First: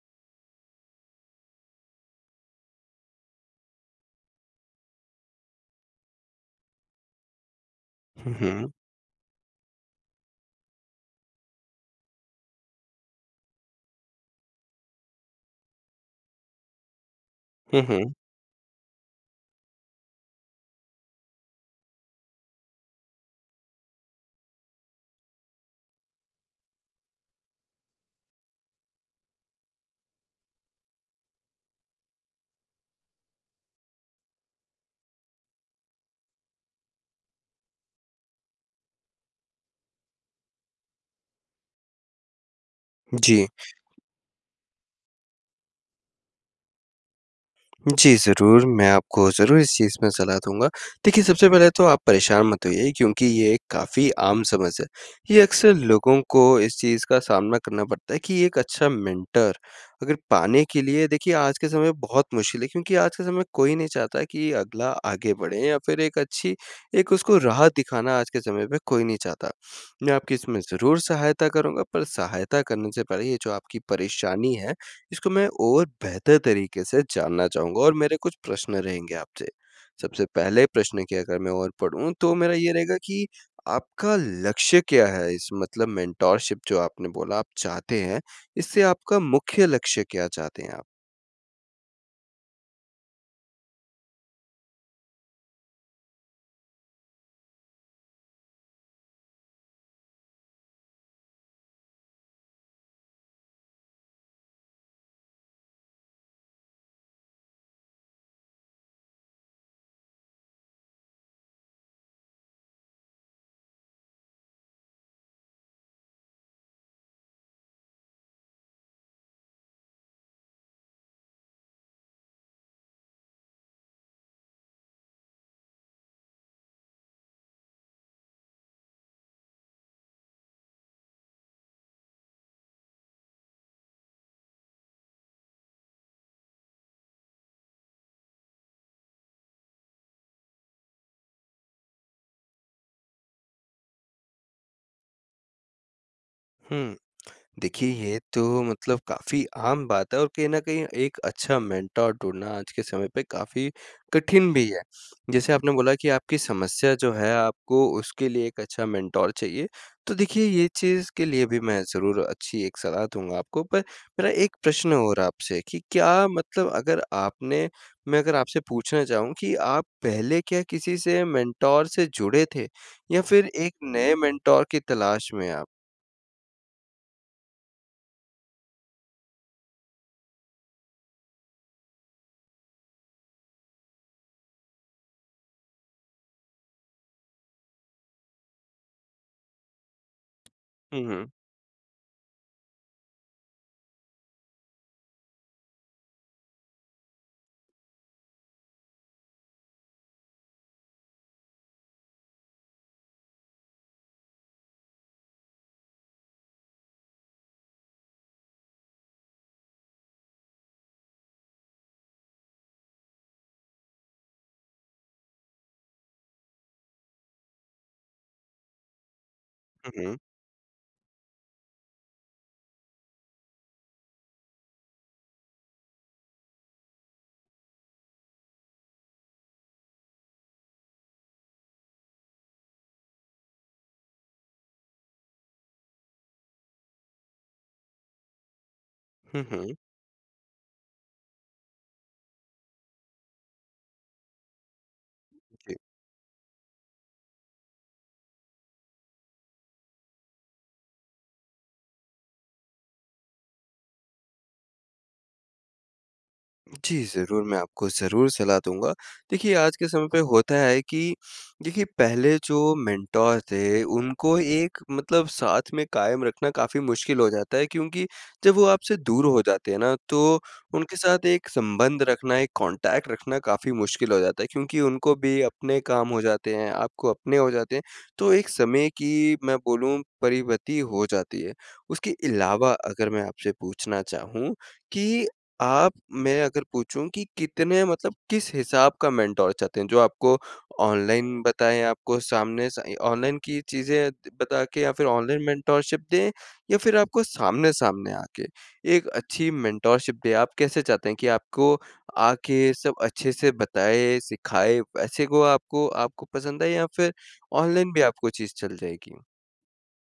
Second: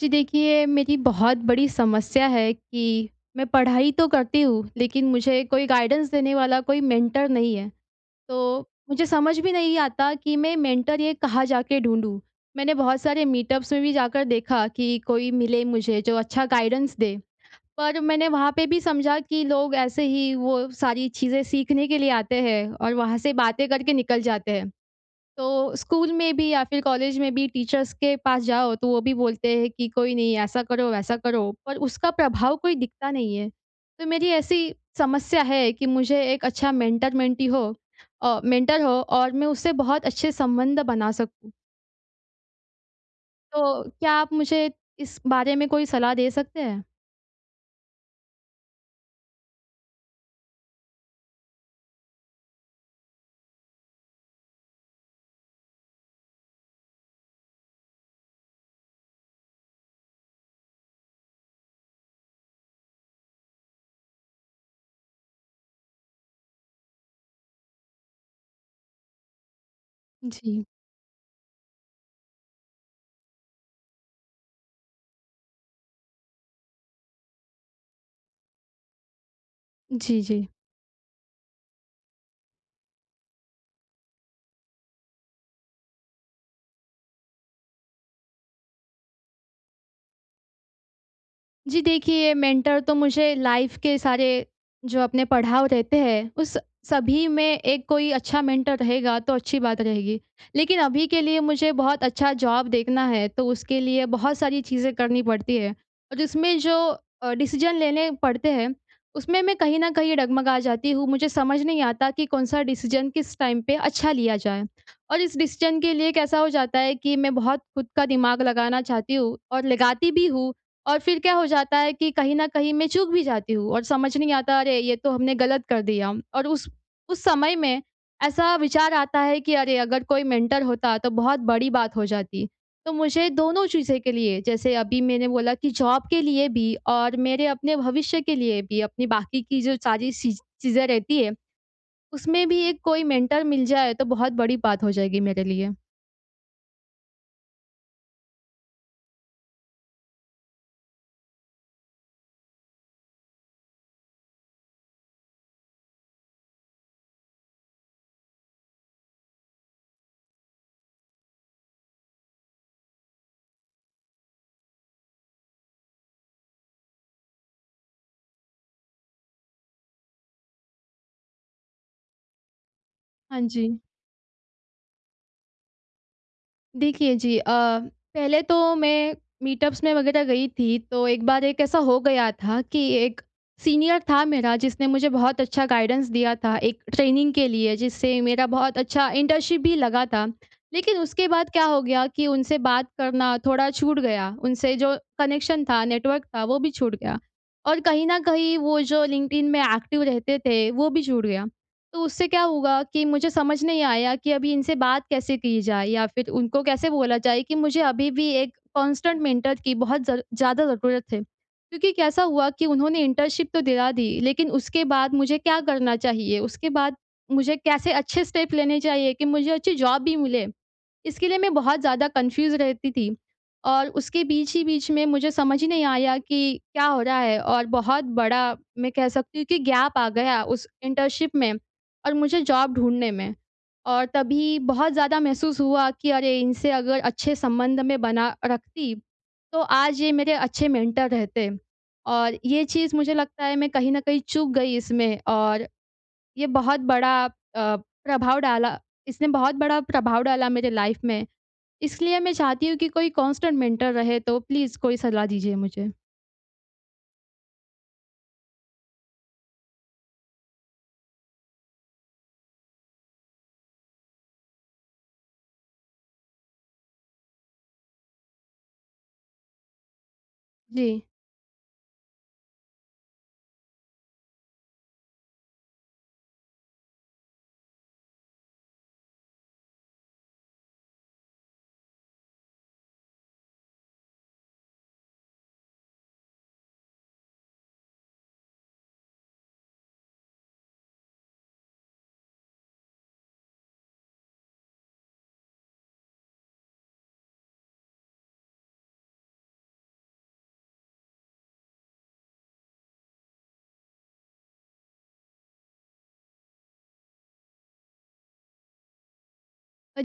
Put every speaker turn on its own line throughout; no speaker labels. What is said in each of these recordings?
जी, देखिए, मेरी बहुत बड़ी समस्या है कि मैं पढ़ाई तो करती हूँ, लेकिन मुझे कोई गाइडेंस देने वाला कोई मेंटर नहीं है।
हुँ,
तो
हुँ।
मुझे समझ भी नहीं आता कि मैं मेंटर ये कहाँ जाके ढूँढूँ? मैंने बहुत सारे मीटअप्स में भी जाकर देखा कि कोई मिले मुझे जो अच्छा गाइडेंस दे।
हुँ,
पर
हुँ।
मैंने वहाँ पे भी समझा कि लोग ऐसे ही वो सारी चीज़ें सीखने के लिए आते हैं और वहाँ से बातें करके निकल जाते हैं। तो स्कूल में भी या फिर कॉलेज में भी टीचर्स के पास जाओ तो वो भी बोलते हैं कि कोई नहीं, ऐसा करो, वैसा करो, पर उसका प्रभाव कोई दिखता नहीं है। तो मेरी ऐसी समस्या है कि मुझे एक अच्छा मेंटर हो और मैं उससे बहुत अच्छे संबंध बना सकूं।
जी।
तो क्या आप मुझे इस बारे में कोई सलाह दे सकते हैं?
जी, ज़रूर, मैं आपको ज़रूर इस चीज़ में सलाह दूँगा। देखिए, सबसे पहले तो आप परेशान मत होइए क्योंकि ये एक काफ़ी आम समस्या है। ये अक्सर लोगों को इस चीज़ का सामना करना पड़ता है कि एक अच्छा मेंटर अगर पाने के लिए देखिए आज के समय में बहुत मुश्किल है, क्योंकि आज के समय में कोई नहीं चाहता कि अगला आगे बढ़े या फिर एक उसको राह दिखाना, आज के समय पे कोई नहीं चाहता। मैं आपकी इसमें
जी।
ज़रूर सहायता करूँगा, पर सहायता करने से पहले ये जो आपकी परेशानी है, इसको मैं और बेहतर तरीके से जानना चाहूँगा और मेरे कुछ प्रश्न रहेंगे आपसे।
जी,
सबसे
जी।
पहले प्रश्न की अगर मैं और पढ़ूँ तो मेरा ये रहेगा कि आपका लक्ष्य क्या है? इस मतलब मेंटोरशिप जो आपने बोला आप चाहते हैं, इससे आपका मुख्य लक्ष्य क्या चाहते हैं आप?
जी, देखिए, मेंटर तो मुझे लाइफ़ के सारे जो अपने पड़ाव रहते हैं, उस सभी में एक कोई अच्छा मेंटर रहेगा तो अच्छी बात रहेगी। लेकिन अभी के लिए मुझे बहुत अच्छा जॉब देखना है, तो उसके लिए बहुत सारी चीज़ें करनी पड़ती है, और उसमें जो डिसीज़न लेने पड़ते हैं, उसमें मैं कहीं न कहीं डगमगा जाती हूँ। मुझे समझ नहीं आता कि कौन-सा डिसीज़न किस टाइम पे अच्छा लिया जाए, और इस डिसीज़न के लिए कैसा हो जाता है कि मैं बहुत खुद का दिमाग लगाना चाहती हूँ और लगाती भी हूँ। और फिर क्या हो जाता है कि कहीं न कहीं मैं चूक भी जाती हूँ और समझ नहीं आता, अरे! ये तो हमने गलत कर दिया। और उस समय में ऐसा विचार आता है कि अरे! अगर कोई मेंटर होता तो बहुत बड़ी बात हो जाती। तो मुझे दोनों चीज़ें के लिए, जैसे अभी मैंने बोला कि जॉब के लिए भी और मेरे अपने भविष्य के लिए भी, अपनी बाकी की जो सारी सीज़ चीज़ें रहती है, उसमें भी एक कोई मेंटर मिल जाए तो बहुत बड़ी बात हो जाएगी मेरे लिए।
हुँ। देखिए, ये तो मतलब काफ़ी आम बात है और कहीं न कहीं एक अच्छा मेंटर ढूँढना आज के समय पे काफ़ी कठिन भी है। जैसे आपने बोला कि आपकी समस्या जो है, आपको उसके लिए एक अच्छा मेंटर चाहिए, तो देखिए ये चीज़ के लिए भी मैं ज़रूर अच्छी एक सलाह दूँगा आपको। पर मेरा एक प्रश्न और आपसे कि क्या मतलब, अगर आपने मैं अगर आपसे पूछना चाहूँ कि आप पहले क्या किसी से मेंटर से जुड़े थे या
हाँ
फिर
जी।
एक नए मेंटर की तलाश में आप?
देखिए जी, पहले तो मैं मीटअप्स में वगैरह गई थी, तो एक बार एक ऐसा हो गया था कि एक सीनियर था मेरा, जिसने मुझे बहुत अच्छा गाइडेंस दिया था एक ट्रेनिंग के लिए, जिससे मेरा बहुत अच्छा इंटर्नशिप भी लगा था। लेकिन
हुँ,
उसके
हुँ।
बाद क्या हो गया कि उनसे बात करना थोड़ा छूट गया, उनसे जो कनेक्शन था, नेटवर्क था, वो भी छूट गया। और कहीं न कहीं वो जो लिंक्डइन में एक्टिव रहते थे, वो भी छूट गया। तो उससे क्या होगा कि मुझे समझ नहीं आया कि अभी इनसे बात कैसे की जाए, या फिर उनको कैसे बोला जाए कि मुझे अभी भी एक कांस्टेंट मेंटर की बहुत ज़्यादा ज़रूरत है, क्योंकि कैसा हुआ कि उन्होंने इंटर्नशिप तो दिला दी, लेकिन उसके बाद मुझे क्या करना चाहिए, उसके बाद मुझे कैसे अच्छे स्टेप लेने चाहिए कि मुझे अच्छी जॉब
हुँ,
भी
हुँ।
मिले। इसके लिए मैं बहुत ज़्यादा कन्फ्यूज़ रहती थी, और उसके बीच ही बीच में मुझे समझ ही नहीं आया कि क्या हो रहा है, और बहुत बड़ा, मैं कह सकती हूँ कि गैप आ गया उस इंटर्नशिप में और मुझे जॉब ढूँढने में। और तभी बहुत ज़्यादा महसूस हुआ कि अरे! इनसे अगर अच्छे संबंध में बना रखती,
हुँ,
तो
हुँ।
आज ये मेरे अच्छे मेंटर रहते। और ये चीज़ मुझे लगता है मैं कहीं न कहीं चूक गई इसमें। और
जी,
ये बहुत बड़ा अ, प्रभाव डाला इसने बहुत बड़ा प्रभाव डाला मेरे लाइफ़ में। इसलिए मैं चाहती हूँ कि कोई कांस्टेंट मेंटर रहे, तो प्लीज़ कोई सलाह दीजिए मुझे।
जी, ज़रूर मैं आपको ज़रूर सलाह दूँगा। देखिए, आज के समय पे होता है कि देखिए, पहले जो मेंटोर थे उनको एक मतलब साथ में कायम रखना काफ़ी मुश्किल हो जाता है, क्योंकि जब वो आपसे दूर हो जाते हैं ना, तो
जी।
उनके साथ एक संबंध रखना, एक कॉन्टैक्ट रखना काफ़ी मुश्किल हो जाता है क्योंकि उनको भी अपने काम हो जाते हैं, आपको अपने हो जाते हैं। तो एक समय की, मैं बोलूँ, परिपति हो जाती है। उसके अलावा अगर मैं आपसे पूछना चाहूँ कि आप मैं अगर पूछूँ कि कितने मतलब किस हिसाब का मेंटोर चाहते हैं? जो आपको ऑनलाइन बताएँ, आपको सामने स ऑनलाइन की चीज़ें बता के या फिर ऑनलाइन मेंटोरशिप दें, या फिर आपको सामने-सामने आके एक अच्छी मेंटोरशिप दें? आप कैसे चाहते हैं कि आपको आके सब अच्छे से बताए, सिखाए, वैसे को आपको आपको पसंद है या फिर ऑनलाइन भी आपको चीज़ चल जाएगी?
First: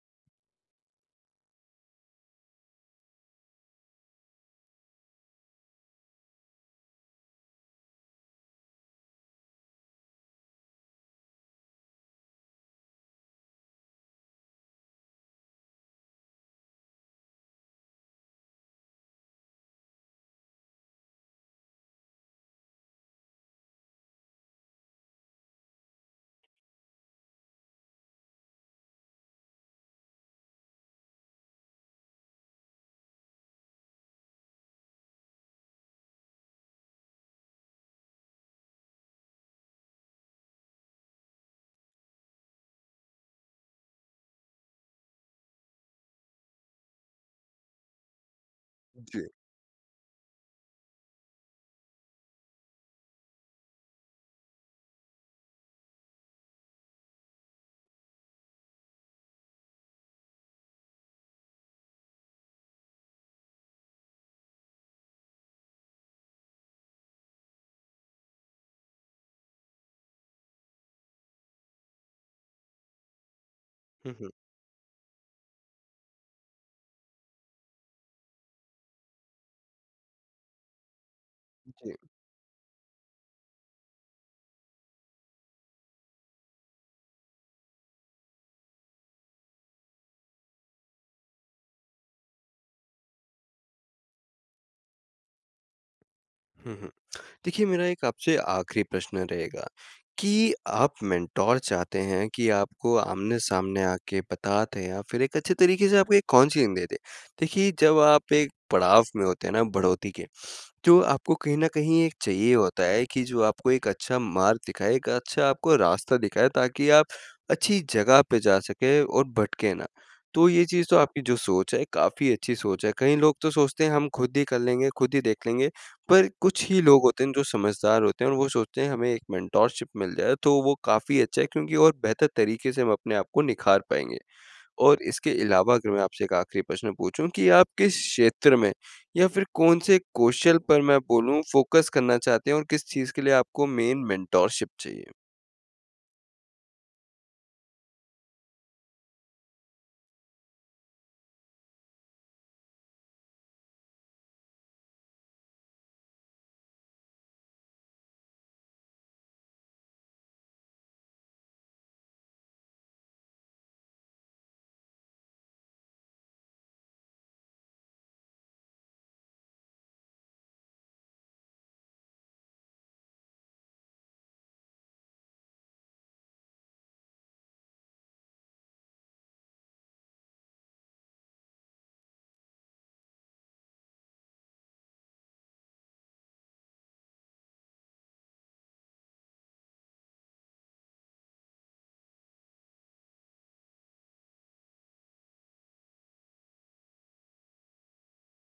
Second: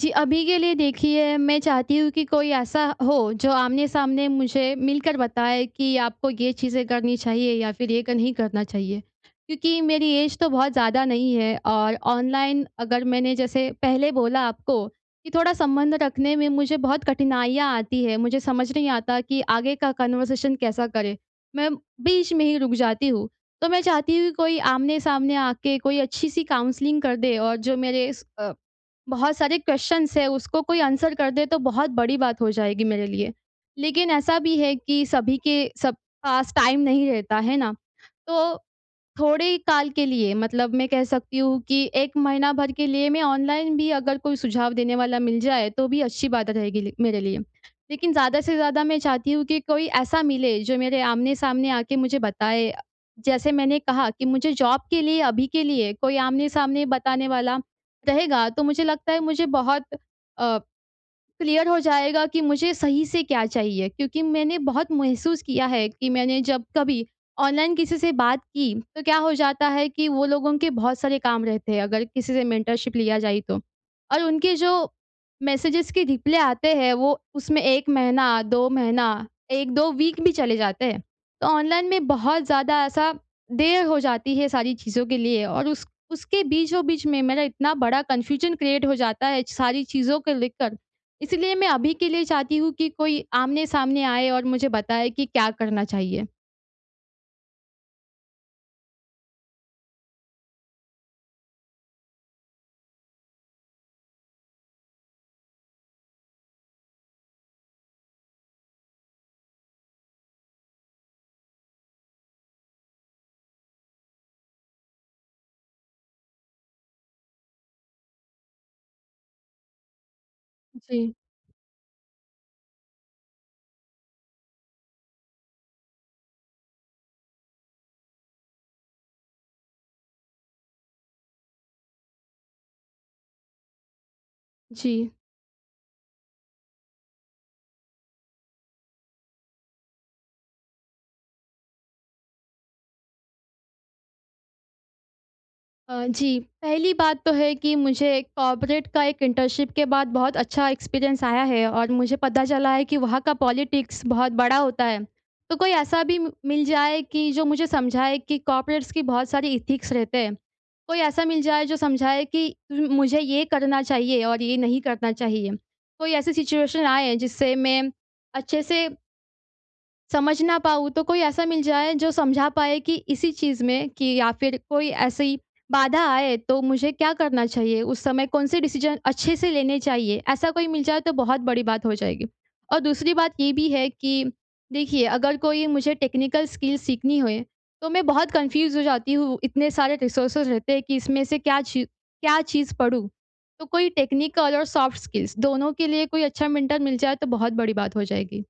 जी, अभी के लिए देखिए, मैं चाहती हूँ कि कोई ऐसा हो जो आमने-सामने मुझे मिलकर बताए कि आपको ये चीज़ें करनी चाहिए, या फिर ये क नहीं करना चाहिए। क्योंकि मेरी ऐज तो बहुत ज़्यादा नहीं है, और ऑनलाइन, अगर मैंने जैसे पहले बोला आपको, कि थोड़ा संबंध रखने में मुझे बहुत कठिनाइयाँ आती हैं। मुझे समझ नहीं आता कि आगे का कन्वर्सेशन कैसा करें। मैं बीच में ही रुक जाती हूँ। तो मैं चाहती हूँ कि कोई आमने-सामने आके कोई अच्छी-सी काउंसलिंग कर दे, और जो मेरे इस बहुत सारे क्वेश्चन्स हैं, उसको कोई आंसर कर दे, तो बहुत बड़ी बात हो जाएगी मेरे लिए। लेकिन ऐसा भी है कि सभी के सब पास टाइम नहीं रहता, है ना? तो थोड़े ही काल के लिए, मतलब मैं कह सकती हूँ कि 1 महीना भर के लिए मैं ऑनलाइन भी अगर कोई सुझाव देने वाला मिल जाए, तो भी अच्छी बात रहेगी लि मेरे लिए। लेकिन ज़्यादा से ज़्यादा मैं
जी।
चाहती हूँ कि कोई ऐसा मिले जो मेरे आमने-सामने आके मुझे बताए। जैसे मैंने कहा कि मुझे जॉब के लिए अभी के लिए कोई आमने-सामने बताने वाला रहेगा, तो मुझे लगता है मुझे बहुत अ क्लियर हो जाएगा कि मुझे सही से क्या चाहिए। क्योंकि मैंने बहुत महसूस किया है कि मैंने जब कभी ऑनलाइन किसी से बात की, तो क्या हो जाता है कि वो लोगों के बहुत सारे काम रहते हैं, अगर किसी से मेंटरशिप लिया जाए तो।
हुँ,
और
हुँ।
उनके जो मैसेजेस के रिप्लाई आते हैं, वो उसमें 1 महीना, 2 महीना, 1-2 वीक भी चले जाते हैं। तो ऑनलाइन
जी।
में बहुत ज़्यादा ऐसा देर हो जाती है सारी चीज़ों के लिए, और उस उसके बीचों-बीच में मेरा इतना बड़ा कन्फ्यूजन क्रिएट हो जाता है, सारी चीज़ों को लेकर। इसलिए मैं अभी के लिए चाहती हूँ कि कोई आमने-सामने आए और मुझे बताए कि क्या करना चाहिए?
हुँ, हुँ। देखिए, मेरा एक आपसे आखिरी प्रश्न रहेगा कि आप मेंटोर चाहते हैं कि आपको आमने-सामने आके बता दें, या फिर एक अच्छे तरीके से आपको एक काउंसलिंग दे दें। देखिए, जब आप एक पड़ाव में होते हैं ना बढ़ोतरी के, जो आपको कहीं न कहीं एक चाहिए होता है कि जो आपको एक अच्छा मार्ग दिखाए, एक अच्छा आपको रास्ता दिखाए, ताकि आप अच्छी जगह पे जा सकें और भटके ना। तो ये चीज़ तो
जी,
आपकी जो सोच है, काफ़ी अच्छी सोच है। कई लोग तो सोचते हैं हम खुद ही कर लेंगे, खुद ही देख लेंगे, पर कुछ ही लोग होते हैं जो समझदार होते हैं और वो सोचते हैं हमें एक मेंटोरशिप मिल जाए तो वो काफ़ी अच्छा है, क्योंकि और बेहतर तरीके से हम अपने आप को निखार पाएँगे।
जी।
और इसके अलावा अगर मैं आपसे एक आखिरी प्रश्न पूछूँ कि आप किस क्षेत्र में या फिर कौन-से कौशल पर, मैं बोलूँ, फ़ोकस करना चाहते हैं और किस चीज़ के लिए आपको मेन मेंटोरशिप चाहिए?
जी, पहली बात तो है कि मुझे कॉर्पोरेट का एक इंटर्नशिप के बाद बहुत अच्छा एक्सपीरियंस आया है, और मुझे पता चला है कि वहाँ का पॉलिटिक्स बहुत बड़ा होता है। तो कोई ऐसा भी म मिल जाए कि जो मुझे समझाए कि कॉर्पोरेट्स की बहुत सारी एथिक्स रहते हैं। कोई ऐसा मिल जाए जो समझाए कि मुझे ये करना चाहिए और ये नहीं करना चाहिए। कोई ऐसी सिचुएशन आए जिससे मैं अच्छे से समझ ना पाऊँ, तो कोई ऐसा मिल जाए जो समझा पाए कि इसी चीज़ में, कि या फिर कोई ऐसी बाधा आए, तो मुझे क्या करना चाहिए? उस समय कौन से डिसीज़न अच्छे से लेने चाहिए? ऐसा कोई मिल जाए तो बहुत बड़ी बात हो जाएगी। और दूसरी बात ये भी है कि देखिए, अगर कोई मुझे टेक्निकल स्किल सीखनी होए, तो मैं बहुत कन्फ्यूज़ हो जाती हूँ, इतने सारे रिसोर्सेज़ रहते हैं कि इसमें से क्या चीज़ पढ़ूँ? तो कोई टेक्निकल और सॉफ्ट स्किल्स दोनों के लिए कोई अच्छा मेंटर मिल जाए, तो बहुत बड़ी बात हो जाएगी।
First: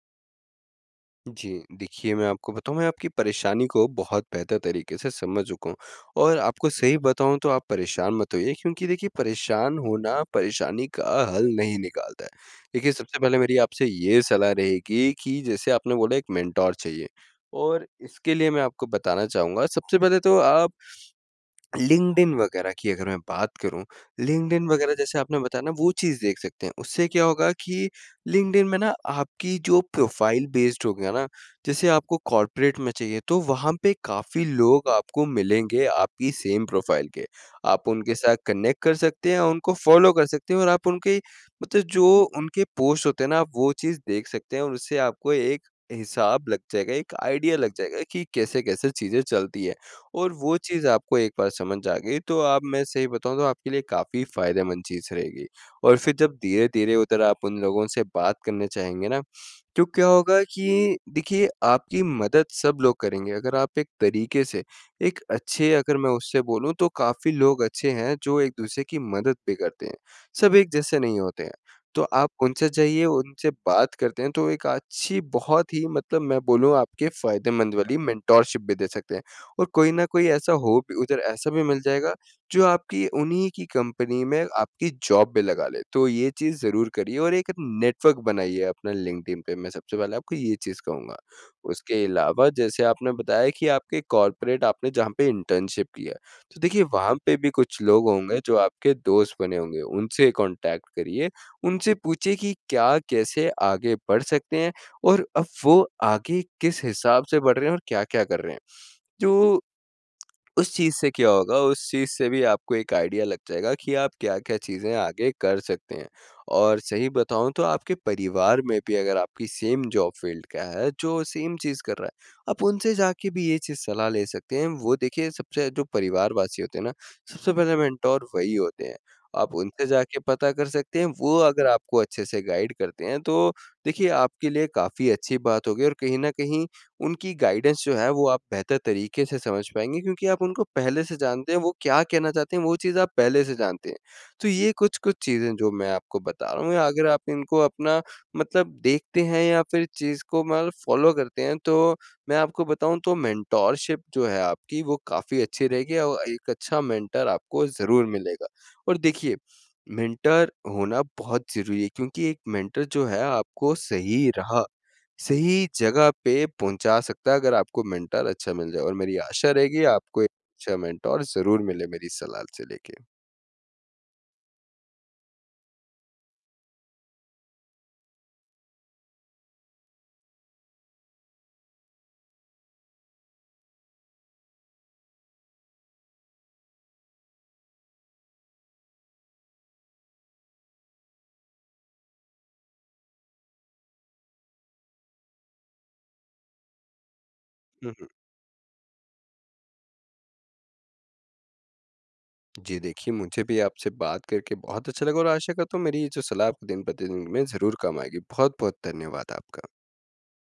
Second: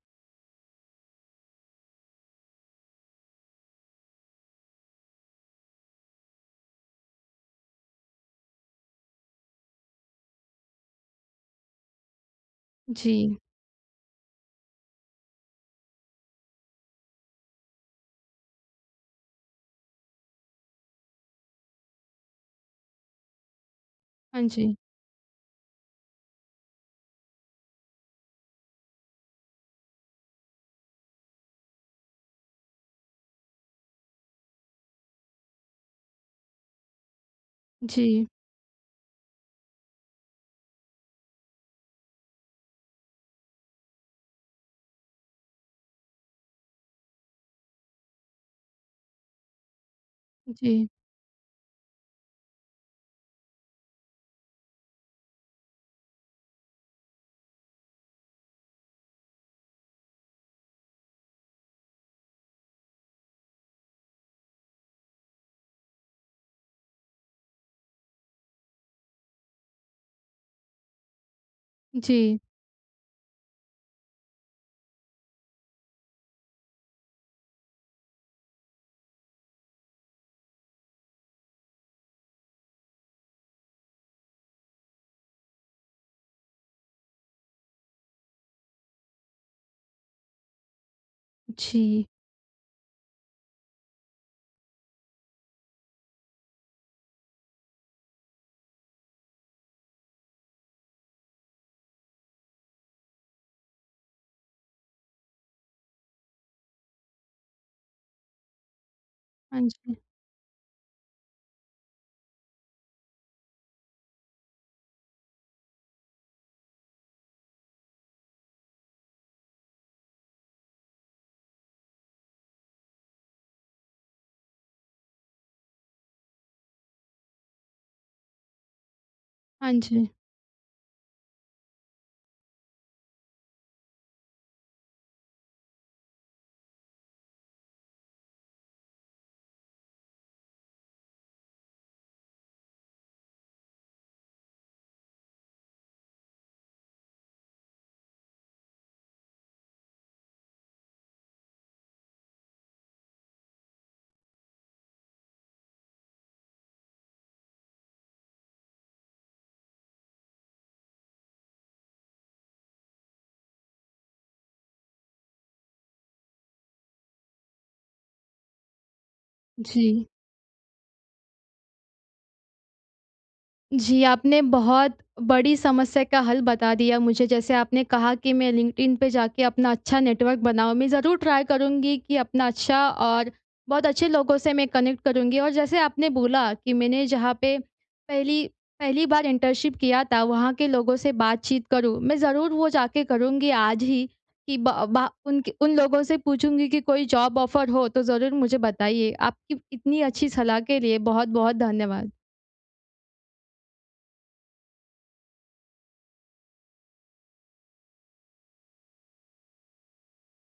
जी, देखिए, मैं आपको बताऊँ, मैं आपकी परेशानी को बहुत बेहतर तरीके से समझ चुका हूँ और आपको सही बताऊँ तो आप परेशान मत होइए क्योंकि देखिए, परेशान होना परेशानी का हल नहीं निकालता है। देखिए, सबसे
जी।
पहले मेरी आपसे ये सलाह रहेगी कि जैसे आपने बोला एक मेंटर चाहिए, और इसके लिए मैं आपको बताना चाहूँगा, सबसे पहले तो आप लिंक्डइन वगैरह की अगर मैं बात करूँ,
हाँ
लिंक्डइन
जी।
वगैरह जैसे आपने बताया ना, वो चीज़ देख सकते हैं। उससे क्या होगा कि लिंक्डइन में ना आपकी जो प्रोफ़ाइल बेस्ड हो गया ना, जैसे आपको कॉर्पोरेट में चाहिए, तो वहाँ पे काफ़ी लोग आपको मिलेंगे आपकी सेम प्रोफ़ाइल के। आप उनके
जी,
साथ कनेक्ट कर सकते हैं, उनको फ़ॉलो कर सकते हैं और आप उनके मतलब जो उनके पोस्ट होते हैं ना, आप वो चीज़ देख सकते हैं और उससे आपको एक हिसाब लग जाएगा, एक आइडिया लग जाएगा कि कैसे-कैसे चीज़ें चलती है। और वो चीज़
जी,
आपको एक बार समझ आ गई तो आप, मैं सही बताऊँ तो, आपके लिए काफ़ी फ़ायदेमंद चीज़ रहेगी। और फिर जब धीरे-धीरे उधर आप उन लोगों से बात करने चाहेंगे ना, तो क्या होगा कि देखिए, आपकी मदद सब लोग करेंगे। अगर आप एक तरीके से एक अच्छे, अगर मैं उससे बोलूँ, तो काफ़ी लोग अच्छे हैं जो एक-दूसरे की मदद भी करते हैं। सब एक जैसे नहीं होते हैं। तो आप
जी,
उनसे जाइए, उनसे बात करते हैं तो एक अच्छी बहुत ही, मतलब मैं बोलूँ, आपके फ़ायदेमंद वाली मेंटरशिप भी दे सकते हैं। और कोई न कोई ऐसा हो भी उधर, ऐसा भी मिल जाएगा जो आपकी उन्हीं की कंपनी में आपकी जॉब पे लगा ले। तो ये चीज़ ज़रूर करिए और एक नेटवर्क बनाइए अपना लिंक्डइन पे, मैं सबसे पहले आपको ये चीज़ कहूँगा। उसके
जी।
अलावा जैसे आपने बताया कि आपके कॉर्पोरेट, आपने जहाँ पे इंटर्नशिप किया, तो देखिए, वहाँ पे भी कुछ लोग होंगे जो आपके दोस्त बने होंगे, उनसे कॉन्टैक्ट करिए, उनसे पूछिए कि क्या, कैसे आगे बढ़ सकते हैं और अब वो आगे किस हिसाब से बढ़ रहे हैं और क्या-क्या कर रहे हैं।
हाँ
जो
जी,
उस चीज़ से क्या होगा, उस चीज़ से भी आपको एक आइडिया लग जाएगा कि आप क्या-क्या चीज़ें आगे कर सकते हैं। और सही बताऊँ तो आपके परिवार में भी अगर आपकी सेम जॉब फ़ील्ड का है, जो सेम चीज़ कर रहा है, आप उनसे जाके भी ये चीज़ सलाह ले सकते हैं। वो देखिए, सबसे जो परिवारवासी होते हैं ना, सबसे पहले मेंटर वही होते हैं। आप
हाँ
उनसे
जी,
जाके पता कर सकते हैं, वो अगर आपको अच्छे से गाइड करते हैं, तो देखिए, आपके लिए काफ़ी अच्छी बात होगी और कहीं न कहीं उनकी गाइडेंस जो है वो आप बेहतर तरीके से समझ पाएँगे क्योंकि आप उनको पहले से जानते हैं, वो क्या कहना चाहते हैं वो चीज़ आप पहले से जानते हैं। तो ये कुछ-कुछ चीज़ें जो मैं आपको बता रहा हूँ, अगर आप इनको अपना मतलब देखते हैं या फिर इस चीज़ को मतलब फ़ॉलो करते हैं, तो मैं आपको बताऊँ तो मेंटोरशिप जो है आपकी, वो काफ़ी अच्छी रहेगी और एक अच्छा मेंटर आपको ज़रूर मिलेगा। और देखिए, मेंटर होना बहुत ज़रूरी है क्योंकि एक मेंटर जो है, आपको सही जगह पे पहुँचा सकता है अगर आपको मेंटर अच्छा मिल जाए, और मेरी आशा रहेगी
जी।
आपको एक अच्छा मेंटर ज़रूर मिले मेरी इस सलाह से लेके।
जी, आपने बहुत बड़ी समस्या का हल बता दिया मुझे। जैसे आपने कहा कि मैं लिंक्डइन पे जाके अपना अच्छा नेटवर्क बनाऊँ, मैं ज़रूर ट्राई करूँगी कि अपना अच्छा, और बहुत अच्छे लोगों से मैं कनेक्ट करूँगी। और जैसे आपने बोला कि मैंने जहाँ पे पहली पहली बार इंटर्नशिप किया था, वहाँ के लोगों से बातचीत करूँ, मैं ज़रूर वो जाके करूँगी आज ही, कि ब बा उनके उन लोगों से पूछूँगी कि कोई जॉब ऑफ़र हो
हुँ,
तो
हुँ।
ज़रूर मुझे बताइए। आपकी इतनी अच्छी सलाह के लिए बहुत-बहुत धन्यवाद।
जी, देखिए, मुझे भी आपसे बात करके बहुत अच्छा लगा और आशा करता हूँ मेरी ये जो सलाह, आपको दिन प्रतिदिन में ज़रूर काम आएगी। बहुत-बहुत धन्यवाद आपका।